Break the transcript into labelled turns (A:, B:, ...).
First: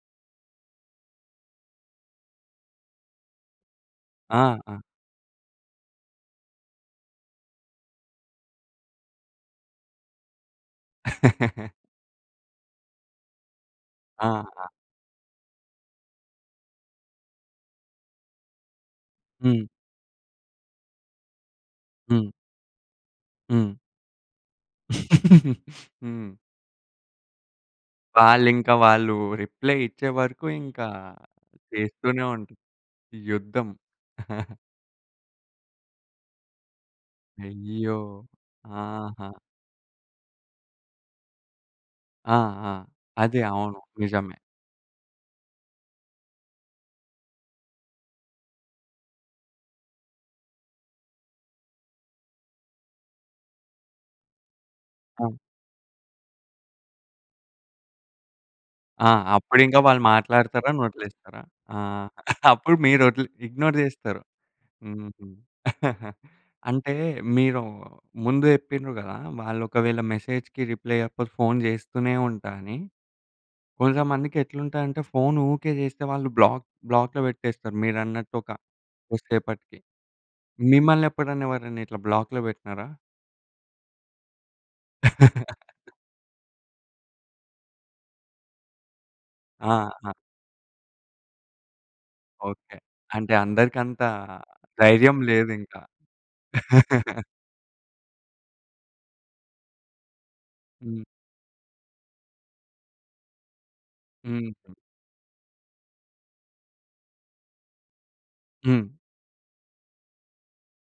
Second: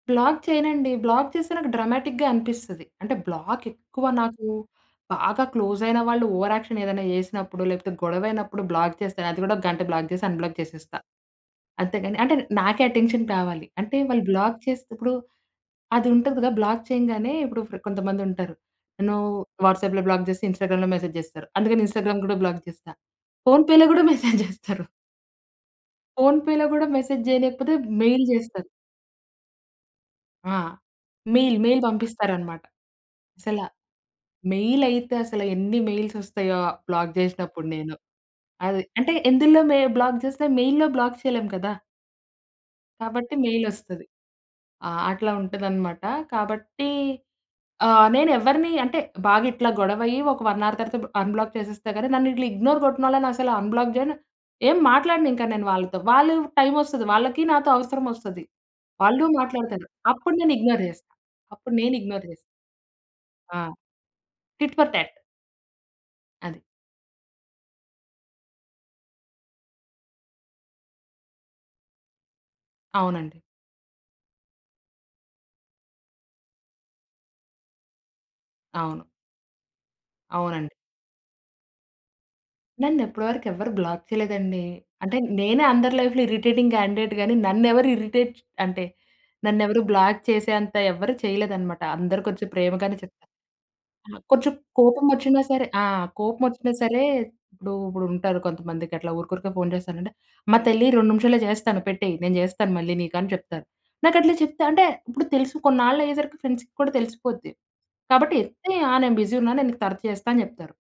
A: Black చేయనండి. Black చేస్తే నాకు డ్రామాటిక్‌గా అనిపిస్తది. అంటే బ్లాక్ ఎక్కువ నాకు,
B: ఆహా!
A: బాగా క్లోస్ అయిన వాళ్ళు ఓవర్ యాక్షన్ ఏదైనా జేసినప్పుడు లేకపోతే గొడవయినప్పుడు బ్లాక్ చేస్తాను. అది కూడా ఒక గంట బ్లాక్ జేసి అన్‌బ్లాక్ జేసేస్తా. అంతే కానీ అంటే నాకే అటెన్షన్ కావాలి. అంటే వాళ్ళు బ్లాక్
B: ఆహా!
A: చేసేతప్పుడు, అది ఉంటది కదా! బ్లాక్ చేయంగానే ఇప్పుడు కొంతమంది ఉంటారు. నన్ను
B: హ్మ్.
A: వాట్సాప్‌లో బ్లాక్ జేస్తే ఇన్‌స్టాగ్రామ్‌లో మెసేజ్ జేస్తారు అందుకని ఇన్‌స్టాగ్రామ్‌
B: హ్మ్.
A: కూడా బ్లాక్ జేస్తా.
B: హ్మ్.
A: ఫోన్‌పేలో కూడా మెసేజ్ జేస్తరు.
B: హ్మ్.
A: ఫోన్‌పేలో గూడా మెసేజ్ జేయలేకపోతే మెయిల్ జేస్తరు.
B: వాళ్ళింకా వాళ్ళు రిప్లై ఇచ్చే వరకు
A: ఆ!
B: ఇంకా
A: మెయిల్ మెయిల్
B: చేస్తూనే ఉంటరు.
A: పంపిస్తారన్నమాట! అసలా,
B: యుద్ధం.
A: మెయిల్ అయితే అసల ఎన్ని మెయిల్స్ వస్తాయో బ్లాక్ జేసినప్పుడు నేను.
B: అయ్యో!
A: అది అంటే
B: ఆహా!
A: ఎందులో మే బ్లాక్ చేస్తే మెయిల్‌లో బ్లాక్ చేయలేము కదా!
B: ఆ! ఆ!
A: కాబట్టి
B: అదే
A: మెయిల్
B: అవును.
A: ఒస్తది.
B: నిజమే!
A: ఆ! అట్లా ఉంటదన్నమాట! కాబట్టి, ఆహ్, నేనేవరిని అంటే బాగా ఇట్లా గొడవ అయ్యి ఒక 1 అవర్ తర్వాత అన్‌బ్లాక్ చేసేస్తా గాని నన్నిట్లా ఇగ్నోర్ గొట్టినోళ్ళని అసల అన్‌బ్లాక్ జేయను. ఏం
B: ఆ!
A: మాట్లాడనింకా నేను వాళ్ళతో. వాళ్ళు టైమ్ వస్తది. వాళ్ళకి నాతో అవసరమొస్తది.
B: ఆ!
A: వాళ్ళూ
B: అప్పుడింకా
A: మాట్లాడతరు.
B: వాళ్ళు
A: అప్పుడు నేను
B: మాట్లాడతారని
A: ఇగ్నోర్ జేస్తా.
B: వదిలేస్తారా?
A: అప్పుడు
B: ఆ!
A: నేను ఇగ్నోర్ జేస్తా.
B: అప్పుడు మీరు వదిలి
A: ఆ!
B: ఇగ్నోర్ చేస్తారు.
A: Tit for tat.
B: హుహు.
A: అది.
B: అంటే, మీరు ముందు జెప్పిండ్రు గదా! వాళ్ళు ఒకవేళ మెసేజ్‌కి రిప్లై ఇయ్యకపోతే ఫోన్ జేస్తూనే ఉంటా అని.
A: అవునండి.
B: కొంచం మందికెట్లుంటదంటే ఫోన్ ఊకే చేస్తే వాళ్ళు బ్లాక్ బ్లాక్‌లో పెట్టేస్తారు మీరన్నట్టు ఒక
A: అవును.
B: కొద్ది సేపటికి.
A: అవునండి.
B: మిమ్మల్ని ఎప్పుడన్నా ఎవరన్నా ఇట్లా బ్లాక్‌లో వెట్టినారా?
A: నన్నిప్పటివరకు ఎవ్వరు బ్లాక్ చేయలేదండి. అంటే నేనే అందరి లైఫ్‌లో ఇరిటేటింగ్ క్యాండిడేట్‌ గాని నన్నెవరు ఇరిటేట్ చ్ అంటే, నన్నెవరు
B: ఆహా!
A: బ్లాక్ చేసేంత ఎవరు చేయలేదన్నమాట! అందరు కొంచం
B: ఓకే.
A: ప్రేమగానే చెప్తా.
B: అంటే అందరికంతా
A: కొంచెం
B: ధైర్యం
A: కోపమొచ్చినా సరే
B: లేదింకా.
A: ఆ! కోపమొచ్చినా సరే, ఇప్పుడు ఇప్పుడుంటారు కొంతమందికట్లా ఊరుకురికే ఫోన్ చేసారంటే, అమ్మా తల్లి
B: హ్మ్.
A: 2 నిమిషాల్లో చేస్తాను పెట్టేయ్ నేను జేస్తాను మళ్ళీ నీకు అని చెప్తారు. నాకట్లా చెప్తే
B: హుహు.
A: అంటే ఇప్పుడు తెలుసు కొన్నాళ్లయ్యేసరికి ఫ్రెండ్స్‌కి కూడా తెలిసిపోద్ది. కాబట్టి ఎత్తి
B: హ్మ్.
A: ఆ! నేను బిజీ ఉన్నాను, నేను నీకు తర్వాత చేస్తాను అని చెప్తారు.